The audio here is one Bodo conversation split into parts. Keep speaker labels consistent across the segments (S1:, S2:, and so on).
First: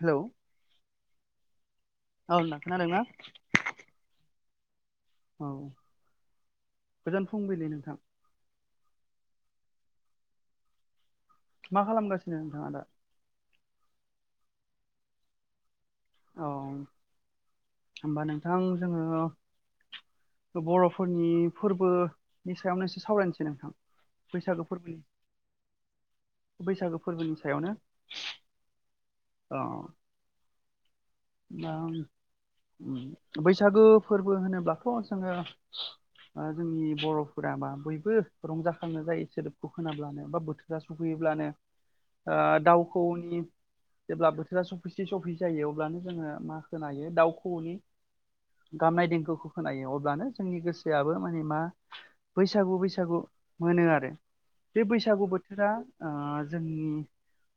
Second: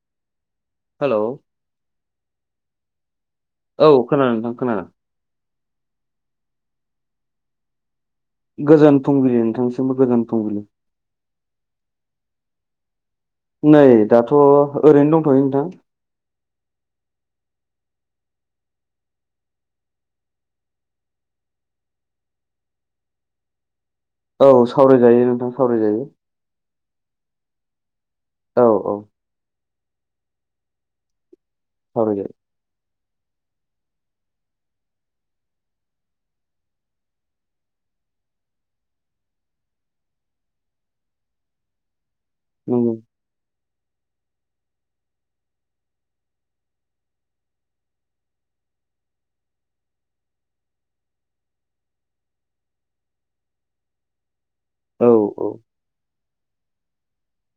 S1: हेलौ
S2: हेल'
S1: औ नोंथां खोनादोंना
S2: औ खोनादों नोंथां खोनादों
S1: औ गोजोन फुंबिलि नोंथां
S2: गोजोन फुंबिलि नोंथांसिमबो गोजोन फुंबिलि
S1: मा खालामगासिनो नोंथाङा दा
S2: नै दाथ' ओरैनो दंथ'यो नोंथां
S1: औ होमबा नोंथां जोङो बर'फोरनि फोरबोनि सायावनो एसे सावरायनोसै नोंथां।
S2: औ
S1: बैसागो फोरबोनि
S2: सावरायजायो नोंथां सावरायजायो
S1: बैसागो फोरबोनि सायावनो
S2: औ औ
S1: अ दा
S2: सावरायजायो
S1: बैसागो फोरबो होनोब्लाथ' जोङो ओ जोंनि बर'फोराबा बयबो रंजाखांनाय जायो सोदोबखौ खोनाब्लानो बा बोथोरा सफैयो ब्लानो
S2: नंगौ
S1: दाउखौनि जेब्ला बोथोरा सफैसे सफै जायो अब्लानो जोङो मा खोनायो दाउ खौवौनि गाबनाय देंखोखौ खोनायो अब्लानो जोंनि गोसोआबो माने मा बैसागु बैसागु मोनो आरो बे
S2: औ
S1: बैसागु
S2: औ
S1: बोथोरा ओ जोंनि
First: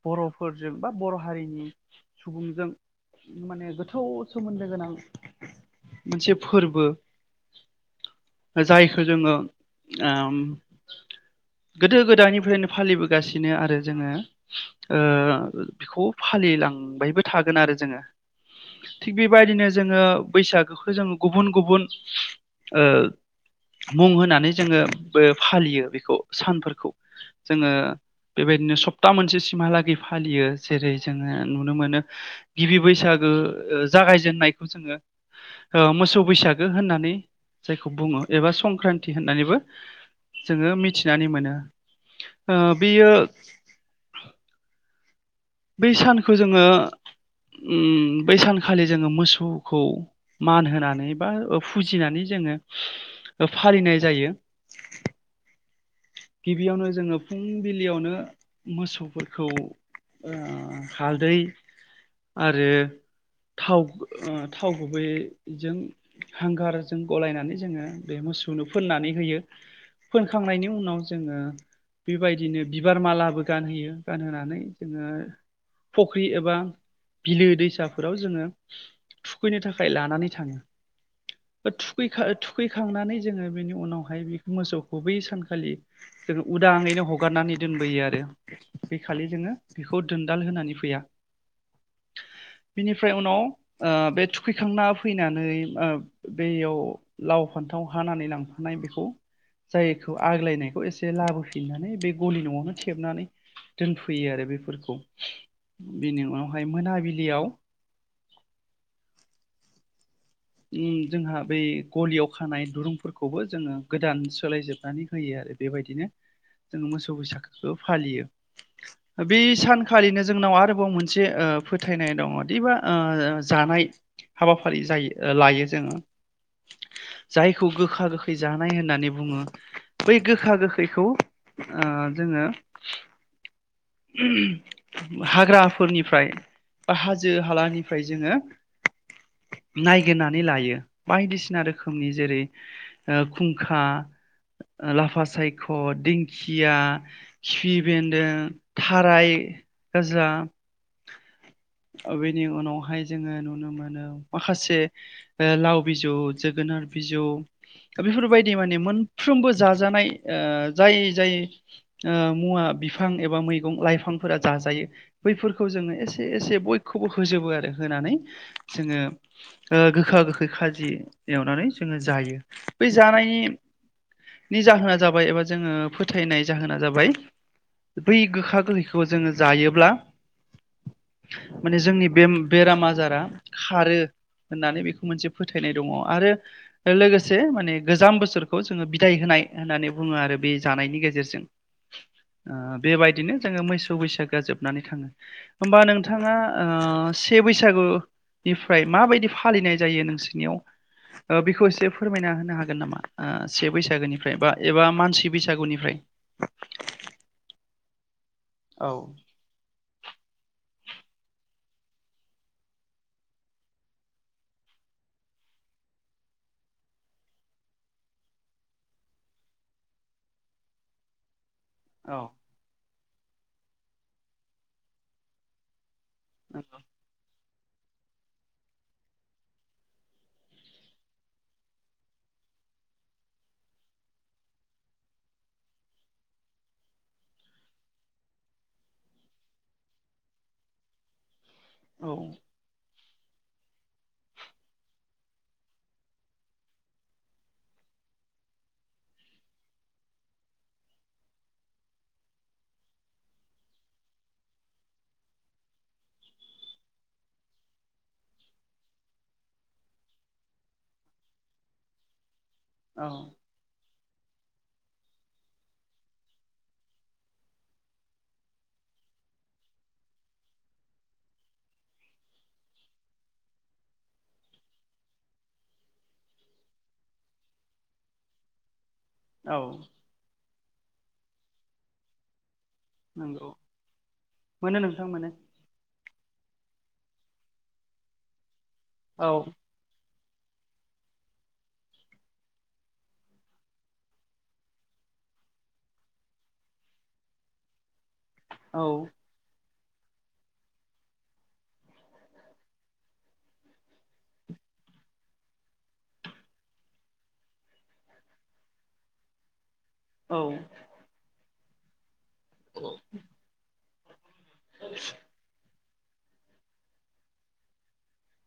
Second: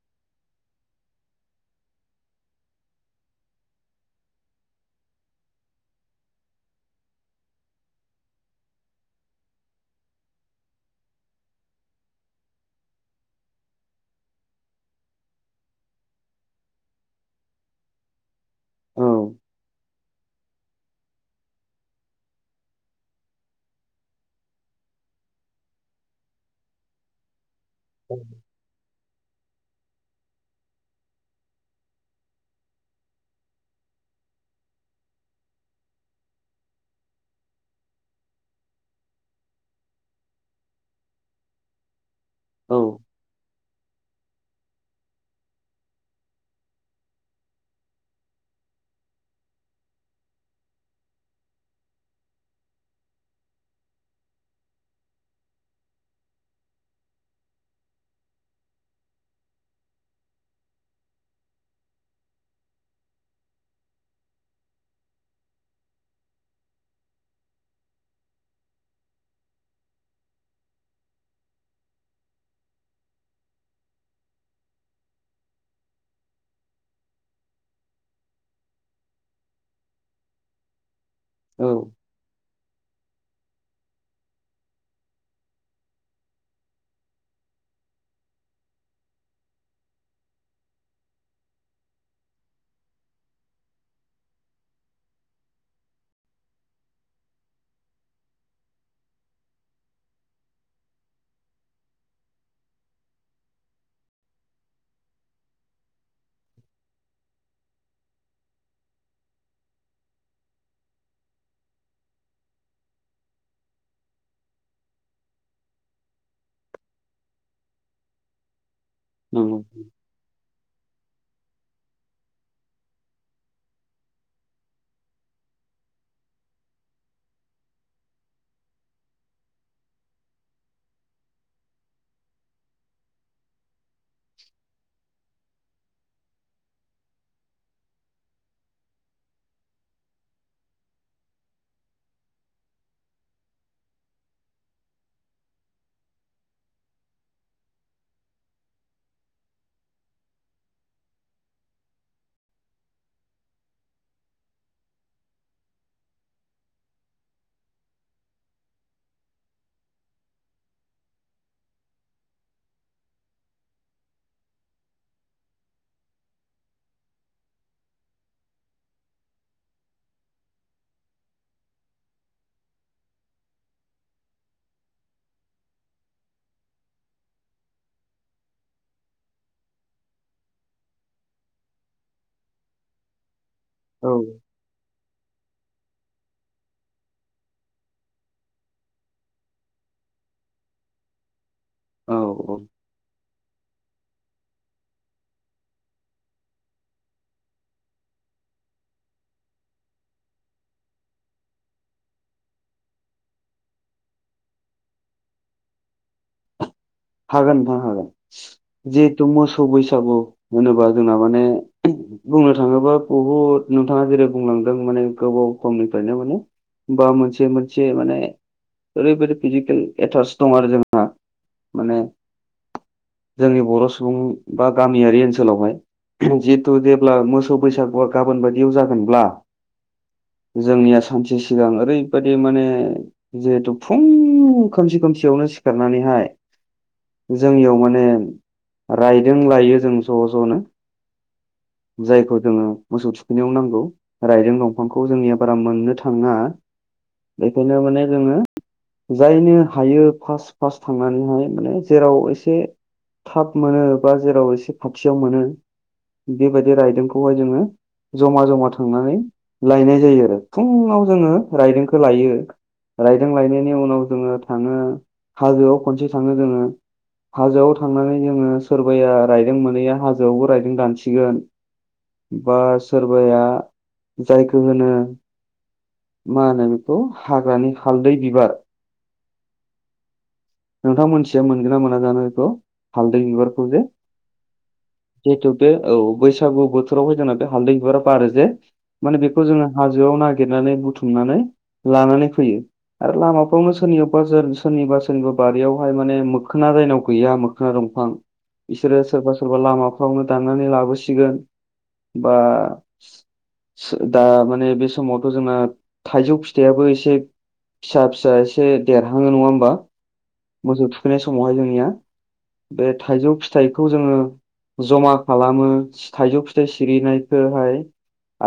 S1: बर'फोरजों बा बर' हारिनि सुबुंजों माने गोथौ सोमोन्दो गोनां मोनसे फोर्बो जायखौ जोङो आम गोदो-गोदायनिफ्रायनो फालिबोगासिनो आरो जोङो ओ बेखौ फालि लिलांबायबो थागोन आरो जोङो
S2: औ
S1: थिग बेबायदिनो जोङो बैसागोखौ जों गुबुन गुबुन ओ मुं होनानै जोङो बोह फालियो बेखौ सानफोरखौ जोङो बेबायदिनो सप्ता मोनसे सिमहाला गै फालियो जेरै जोङो नुनो मोनो गिबि बैसागो ओ जागायजेननायखौ जोङो ओ मोसौ बैसागो होननानै जायखौ बुङो एबा संक्रान्ति होननानैबो जोङो मिथिनानै मोनो ओ
S2: औ
S1: बेयो बै सानखौ जोङो उ बै सानखालि जोङो मोसौखौ मान होनानै बा फुजिनानै जों ङो फालिनाय जायो। गिबियावनो जोङो फुंबिलियावनो मोसौफोरखौ ओ हालदै आरो थाव ओ गुबैजों हांगारजों गलायनानै जोङो बे मोसौनो फोननानै होयो फोनखांनायनि उनाव जोङो बेबायदिनो बिबार मालाबो गानहोयो गानहोनानै जों ओ फख्रि एबा बिलो दैसाफोराव जोङो थुखैनो थाखाय लानानै थाङो।
S2: औ
S1: बा थुखैखा थुखै खांनानै जोङो बिनि उनावहाय बि मोसौखौ बै सानखालि जोङो उदांयैनो हगारनानै दोनबोयो आरो बेखालि जोङो बेखौ दोन्दाल होनानै फैया बिनिफ्राय उनाव ओह बे थुखैखांना फैनानै ओ बेयाव लाव फान न्थाव हानानै लांफानाय बेखौ जायखौ आग्लायनाय बे एसे लाबोफिननानै बे गलि न'आवनो थेबनानै दोनफैयो आरो बेफोरखौ बेनि उनावहाय मोनाबिलियाव उम जोंहा बै गलियाव खानाय दुरुंफोरखौबो जोङो गोदान सोलायजोबनानै होयो आ रो बेबायदिनो जोङो मोसौ बैसागोखौ फालियो। बै
S2: नंगौ
S1: सानखालिनो जोंनाव आरोबाव मोन से ओ फोथायनाय दङदिबा ओ जानाय हाबाफारि जायो। लायो जोङो जायखौ गोखा-गोखै जानाय होननानै बुङो। बै गोखा-गोखैखौ ओ जोङो हाग्राफोरनिफ्राय हाजो हालानिफ्राय जोङो नायगेरनानै लायो बायदिसिना रोखोमनि जेरै ओह खुंखा लाफा सायख' दिंखिया खिपि बेन्दों थाराय [unintelligible] बेनि उनावहाय जोङो नुनो मोनो माखासे ओह लाव बिजौ जोगोन नार बिजौ बेफोरबायदि माने मोनफ्रोमबो जाजानाय ओह जाय जाय ओ हम मुवा बिफां एबा मैगं लाइफांफोरा जाजायो बैफोरखौ जोङो एसे एसे बयखौबो होजोबो आरो होनानै जोङो ओह गोखा गोखै खाजि एवनानै जोङो जायो बे जानायनि निजाहोना जाबाय एबा जोङो फोथायनाय जाहोना जाबाय बै गोखा गोखैखौ जोङो जायोब्ला माने जोंनि बे बेराम आजारा खारो
S2: औ
S1: होननानै बेखौ मोनसे फोथायनाय दङ आरो लोगोसे माने गोजाम बोसोरखौ जोङो बिदाय होनाय होननानै ब बुङो आरो बे जानायनि गेजेरजों
S2: औ औ
S1: बेबायदिनो जोङो मोसौ बैसागो जोबनानै थाङो। होमबा नों नोंथाङा से बैसागुनिफ्राय माबायदि फालिनाय जायो नोंसिनियाव? बेखौ एसे फोरमायना होनो हागोन नामा? से बैसागोनिफ्राय बा एबा मानसि बैसागुनिफ्राय? [inaudible]
S2: हागोन नोंथां हागोन।
S1: औ
S2: जिहेथु मोसौ बैसागु होनोबा जोंना माने बुंनो थाङोबा बहुद नोंथाङा जेरै बुंलांदों माने गोबाव समनिफ्रायनो माने बा मोनसे मोनसे माने ओरैबायदि फिजिकेल एट्स दं आरो जोंहा माने
S1: औ
S2: जोंनि बर' सुबुं बा गामियारि ओनसोलावहाय जिहेतु
S1: नंगौ
S2: जेब्ला मोसौ बैसागुआ गाबोन बायदियाव जागोनब्ला जोंनिया सानसे सिगां ओरैबायदि माने जिहेथु फुं खोमसि खोमसियावनो सिखारनानैहाय जोंनियाव माने रायदों लायो जों ज' ज'नो
S1: औ
S2: जायखौ जोङो मोसौ थुखैनायाव नांगौ। रायदों दंफांखौ जोंनिया बारा मोननो थाङा? बेखायनो माने जोङो जायनो हायो फार्स्ट फार्स्ट थांनानैहाय माने जेराव एसे थाब मोनो बा जेराव एसे खथियाव मोनो बेबायदि रायदोंखौहाय जोङो जमा जमा थांनानै लायनाय जायो आरो फुङाव जोङो रायदोंंखौ लायो।
S1: औ
S2: रायदों लायनायनि उनाव जोङो थाङो हाजोआव खनसे थाङो जोङो हाजोआव थांनानै जोङो सोरबाया रायदों मोनैया हाजोआवबो रायदों दानसिगोन। बा सोरबाया जायखौ होनो मा होनो बेखौ हाग्रानि हालदै बिबार
S1: औ।
S2: नोंथां मोनिया मोनगोन ना मोना जानो बेखौ? हालदै
S1: नंगौ
S2: बिबारखौ जे
S1: मोनो नोंथां मोनो
S2: जिहेतु बे औ बैस बैसागु बोथोरावहाय जोंना बे हालदै बिबाराारो जे माने
S1: औ
S2: बेखौ जोङो हाजोआव नागिर नागिरनानै बुथुमनानै लानानै फैयो। आरो लामाफ्रावनो सोरनि बाजार सोर सोरनिबा सोरनिबा बारियावहाय माने मोखोना जायनाव गैया मोखोना दंफां बिसोरो
S1: औ
S2: सोरबा सोरबा लामा फावनो दानानै लाबोसिगोन बा दा माने बे समावथ' जोंना थाइजौ फिथाइयाबो एसे फिसा फिसा एसे देरहाङो नङा होमबा?
S1: औ
S2: मोसौ थुखैनाय समावहाय जोंनिया बे थाइजौ फिथाइखौ जोङो जमा खालामो थाइजौ फिथाइ सिरिनायखौहाय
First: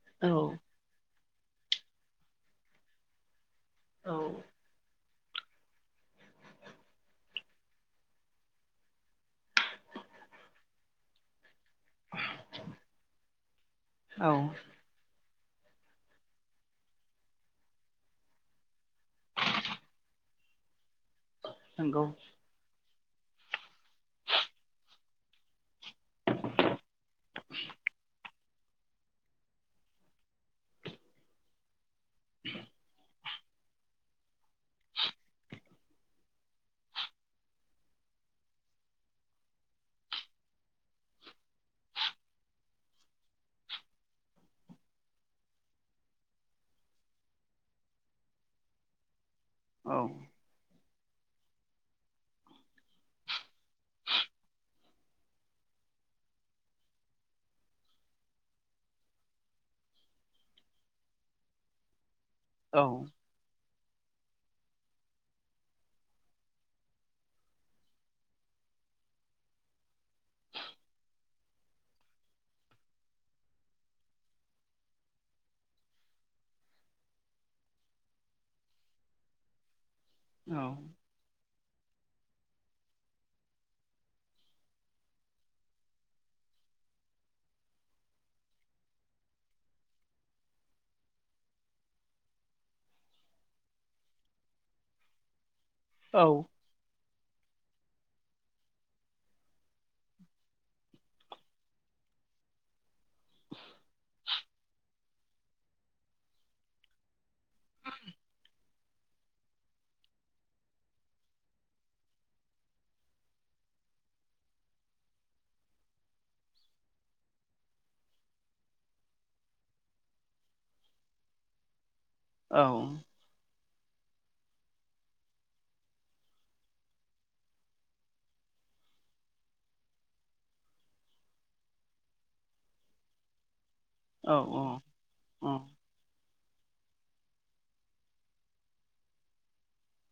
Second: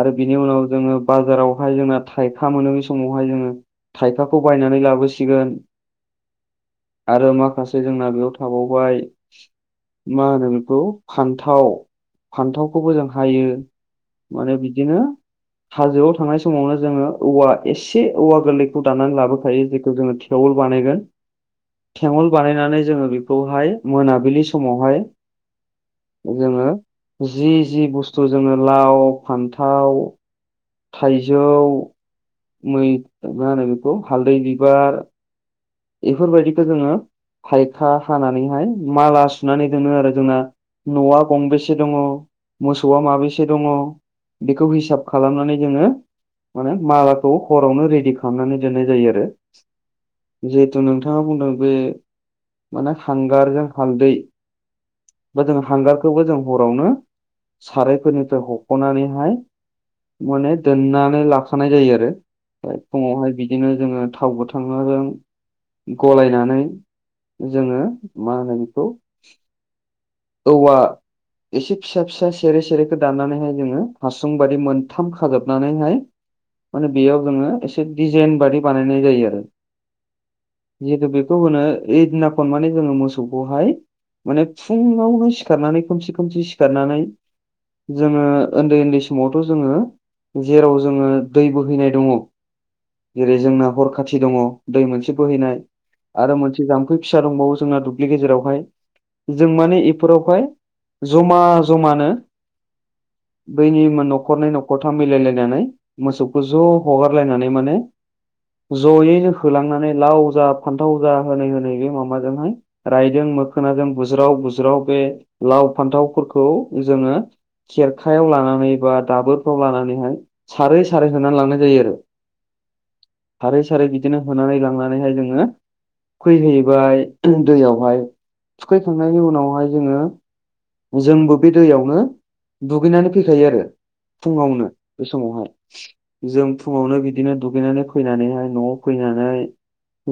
S2: आरो बिनि
S1: औ
S2: उनाव जोङो बाजारावहाय जोंना थाइखा मोनोनि समावहाय जोङो थायखाखौ
S1: औ
S2: बायनानै लाबोसिगोन
S1: [inaudible]
S2: आरो माखासे जोंना बेयाव थाबावबाय मा होनो बेखौ फान्थाव फान्थावखौबो जों हायो माने बिदिनो हाजोआव थांनाय समावनो जोङो औवा एसे औवा गोरलैखौ दानानै लाबोखायो जेखौ जोङो थेवल बानायगोन
S1: नंगौ
S2: थेंवल बानायनानै जोङो बेखौहाय मोनाबिलि समावहाय जोङो जि जि बुस्थु जोङो लाव फान्थाव थाइजौ मै मा होनो बेखौ हालदै बिबार बेफोरबायदिखौ जोङो थखयखा हानानैहाय माला सुनानै दोनो आरो जोंना न'आ गंबेसे दङ मोसौआ माबेसे दङ बेखौ हिसाब खालामनानै जोङो माने मालाखौ हरावनो रेडि खालामनानै दोननाय जायो आरो
S1: औ
S2: जिथु नोंथाङा बुंदों बे माने हांगारजों हालदै बा जों हांगारखौबो जों हरावनो सारायफोरनिफ्राय हख'नानैहाय माने दोननानै लाखानाय जायो आरो
S1: औ
S2: फुङावहाय बिदिनो जोङो थाव गोथांजों गलायनानै जोङो मा होनो बेखौ औवा एसे फिसा फिसा सेरे सेरेखौ दाननानैहाय जोङो हासुं बादि मोनथाम खाजोबनानैहाय माने बेयाव जोङो एसे डिजाइन बादि बानायनाय जायो आरो
S1: औ
S2: जिहेथु बेखौ होनो ओइदिना खननानै जोङो मोसौखौहाय माने फुङावनो सिखारनानै खमसे खमसे सिखारनानै जोङो उन्दै उन्दै समावथ' जोङो जेराव जोङो दै बोहैनाय दङ जेरै जोंना हर खाथि दङ दै मोनसे बोहैनाय
S1: औ
S2: आरो मोनसे जाम्फै फिसा दंबावो जोंना दुब्लि गेजेरावहाय जों माने बेफोरावहाय जमा जमानो
S1: [inaudible]
S2: बैनि न'खरनै न'खरथाम मिलायलायनानै मोसौखौ ज' हगारलायनानै माने जयैनो होलांनानै लाव जा फान्थाव जा होनै होनै बे माबाजोंहाय रायदों मोखोनाजों बुज्राव बुज्राव बे लाव फान्थावफोरखौ जोङो खेरखायाव लानानै बा दाबोरफ्राव लानानैहाय सारै सारै होनानै लांनाय जायो आरो
S1: औ
S2: सारै सारै बिदिनो होनानै लांनानैहाय जोङो थुखैहैबाय दैयावहाय थुखैखांनायनि उनावहाय जोङो जोंबो बे दैयावनो दुगैनानै फैखायो आरो
S1: औ औ
S2: फुङावनो बे समावहाय जों फुङावनो बिदि बिदिनो दुगैनानै फैनानैहाय न'आव फैनानै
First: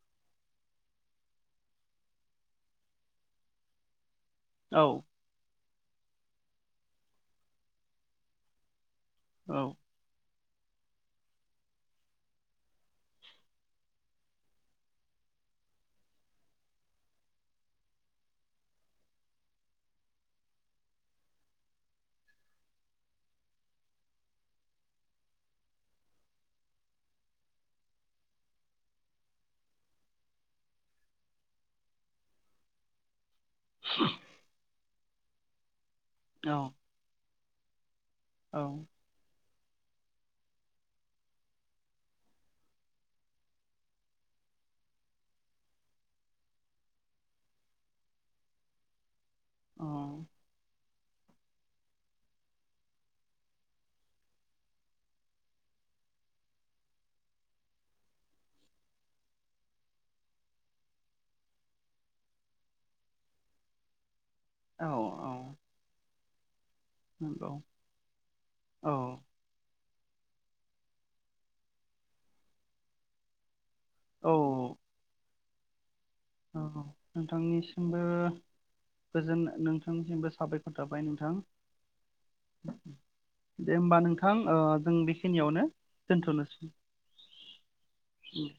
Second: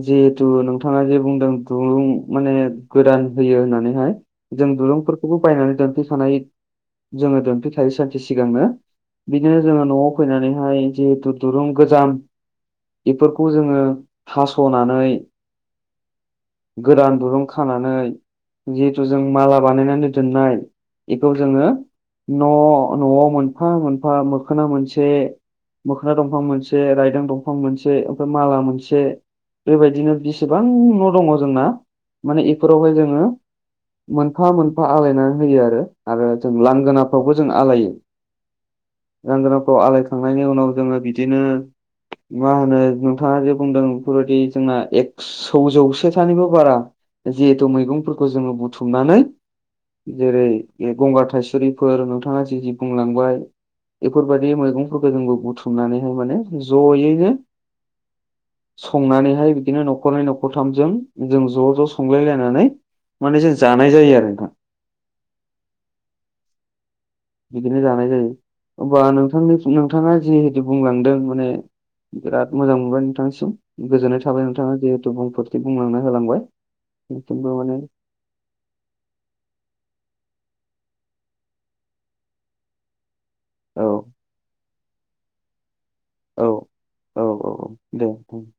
S2: जिहेथु नोंथाङा जे बुंदों दुरुं माने गोदान होयो होननानैहाय जों दुरुंफोरखौबो बायनानै दोनथैखानाय जोङो दोनफै खायो सानसे सिगांनो
S1: औ
S2: बिदिनो जोङो न'आव फैनानैहाय दुरुं गोजाम बेफोरखौ जोङो हास'नानै गोदान दुरुं खानानै जिहेथु जों माला बानायनानै दोननाय बेखौ जोङो न' न'आव मोनफा मोनफा मोखोना मोनसे मोखोना दंफां मोनसे रायदां दंफां मोनसे ओमफ्राय माला मोनसे बेबायदिनो बेसेबां न' दङ जोंना माने बेफोरावहाय जोङो मोनफा मोनफा आलायनानै होयो आरो आरो
S1: औ
S2: जों लांगोनाफ्रावबो जों आलायो लांगोना खौ आलायखांनायनि उनाव जोङो बिदिनो मा होनो नोंथाङा जे बुंदों बेफोरबायदि जोंना एकसौ जौसे सथानिबो बारा जिहेथु मैगंफोरखौ जोङो बुथुमनानै जेरै बे गंगार थाइसुरिफोर नोंथाङा जि जि बुंलांबाय बेफोरबायदि मैगंफोरखौ जोंङो बुथुमनानैहाय माने जयैनो संनानैहाय बिदिनो नखरनै नखरथामजों जों ज ज संलायलायनानै माने जों जानाय जायो आरो नोंथां
S1: औ औ
S2: बिदिनो जानाय जायो
S1: औ
S2: होमबा नोंथां [unintelligible] नोंथाङा जिहेतु बुंलांदों माने बिराद मोजां मोनबाय नोंथांनिसिम। गोजोन्नाय
S1: औ
S2: थाबाय नोंथाङा जिहेथु बुंफोरथि बुंलांना होलांबाय
S1: औ
S2: नोंसिनिथिंबो माने
S1: नोंथांनिसिमबो गोजोन नोंथांनिसिमबो साबायखर थाबाय नों थां दे
S2: औ
S1: होमबा नोंथां ओ जों बेखिनियावनो दोनथनोसै
S2: औ औ दे नोंथां
S1: उम